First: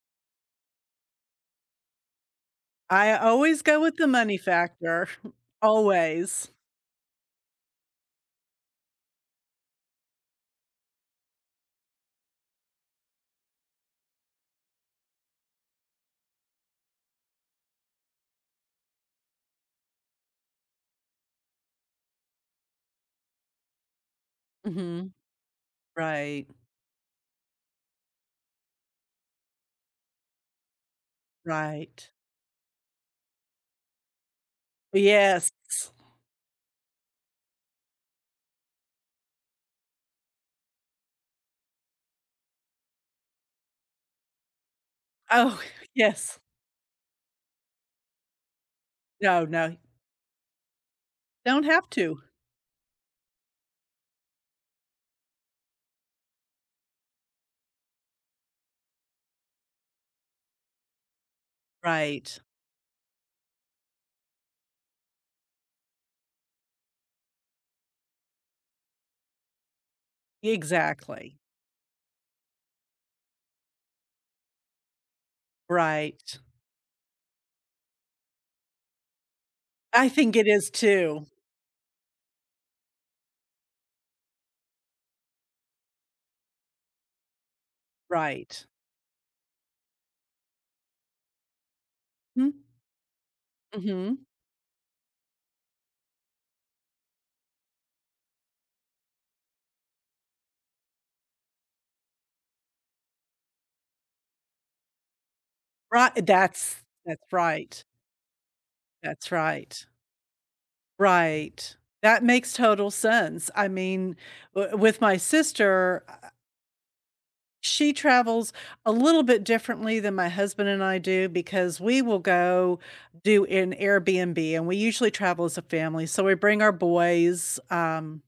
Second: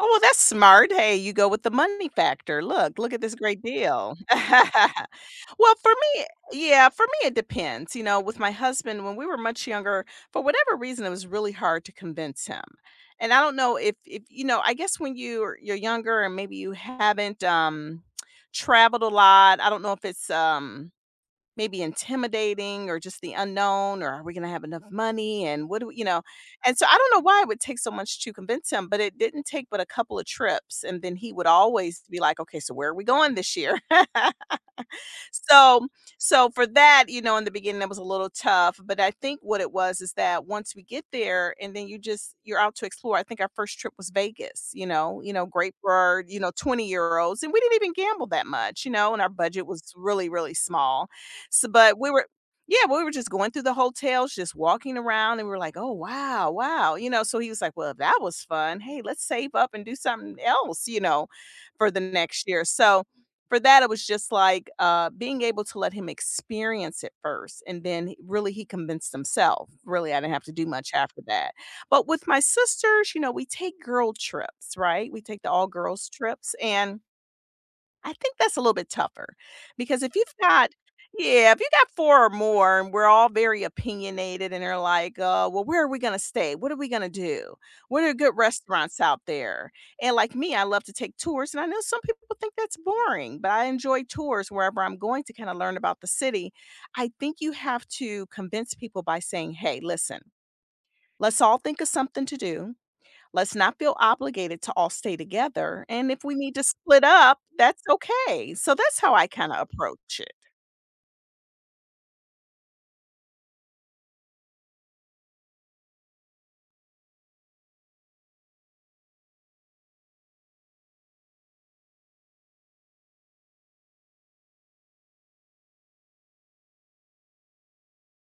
Oh well, that's smart, hey, you go with the money factor, look look I at this always great go with the deal. money factor, Well, for me, uh, always. yeah, for me it depends, you know, with my husband, when we were much younger, for whatever reason, it was really hard to convince him. And I don't know if if, you know, I guess when you're you're younger and maybe you haven't, um, traveled a lot, I don't know if it's, um, maybe intimidating, or just the unknown, or "Are we gonna have enough Mhm, money, and what do we" you know, right. and so I don't know why it would take so much to convince him, but it didn't take but a couple of trips, and then he would always Right. be like, “Okay, so where are we going this year?” So Yes. so for that you know, in the beginning it was a little tough, but I think what it was is that once we get there, and then you just you're out to explore, I think our first trip was Vegas, you know you know, Oh, great for yes. you know, €20 and we didn't even gamble that much, you know, and our No, budget no. was really, really small, Don't s have but we to. were yeah, we were just going through the hotels, just walking around, and we're like, “Oh wow, wow,” you know, so he was like, “Well, that was fun, hey, let's save up and do something else,” you know, for the Right. next year. So, for that it was just like, uh, being able to let him experience it first, and then h really he convinced himself, really, I didn't have to do much after Exactly. that. But with my sisters, you know, we take girl trips, right, we take the all girls Right. trips and I think that's a little bit tougher, because I if you've think it got is too. yeah, if you got 4 or more, and we're all very opinionated, and they're like, "Uh, well, where are we gonna stay? What are we gonna do? What are good Right. restaurants out there?" And like me, I love to take tours, and I know some people think Hmm. that's boring, but I enjoy Mhm. tours wherever I'm going to kind of learn about the city. I think you have to convince people by saying, “Hey, listen, let's all think of something to do, let's not feel obligated to all stay together, Righ and if we need to that's split that's up, that's right. okay.” So that's how I That's kinda right. approach it. Right. That makes total sense, I mean, w with my sister I I She travels a little bit differently than my husband and I do, because we will go do an Airbnb, and we usually travel as a family, so we bring our boys, um,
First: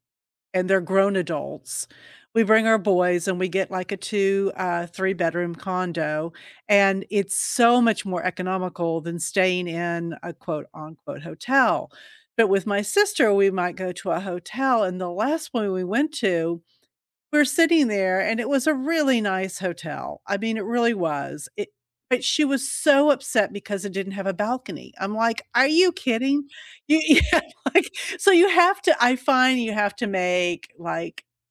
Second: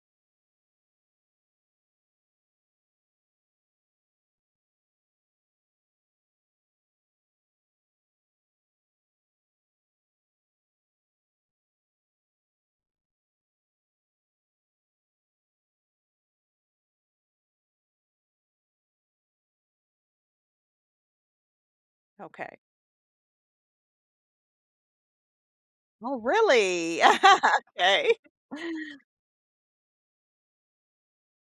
and they're grown adults. We bring our boys and we get, like, a two, uh, three-bedroom condo, and it's so much more economical than staying in a quote, unquote “hotel.” But with my sister, we might go to a hotel, and the last one we went to, we're sitting there and it was a really nice hotel, I mean, it really was, it but she Okay. was so upset because it didn't have a balcony. I'm like, "Are you Oh, kidding?" Y really? yeah, like, Okay. so you have to I find you have to make, like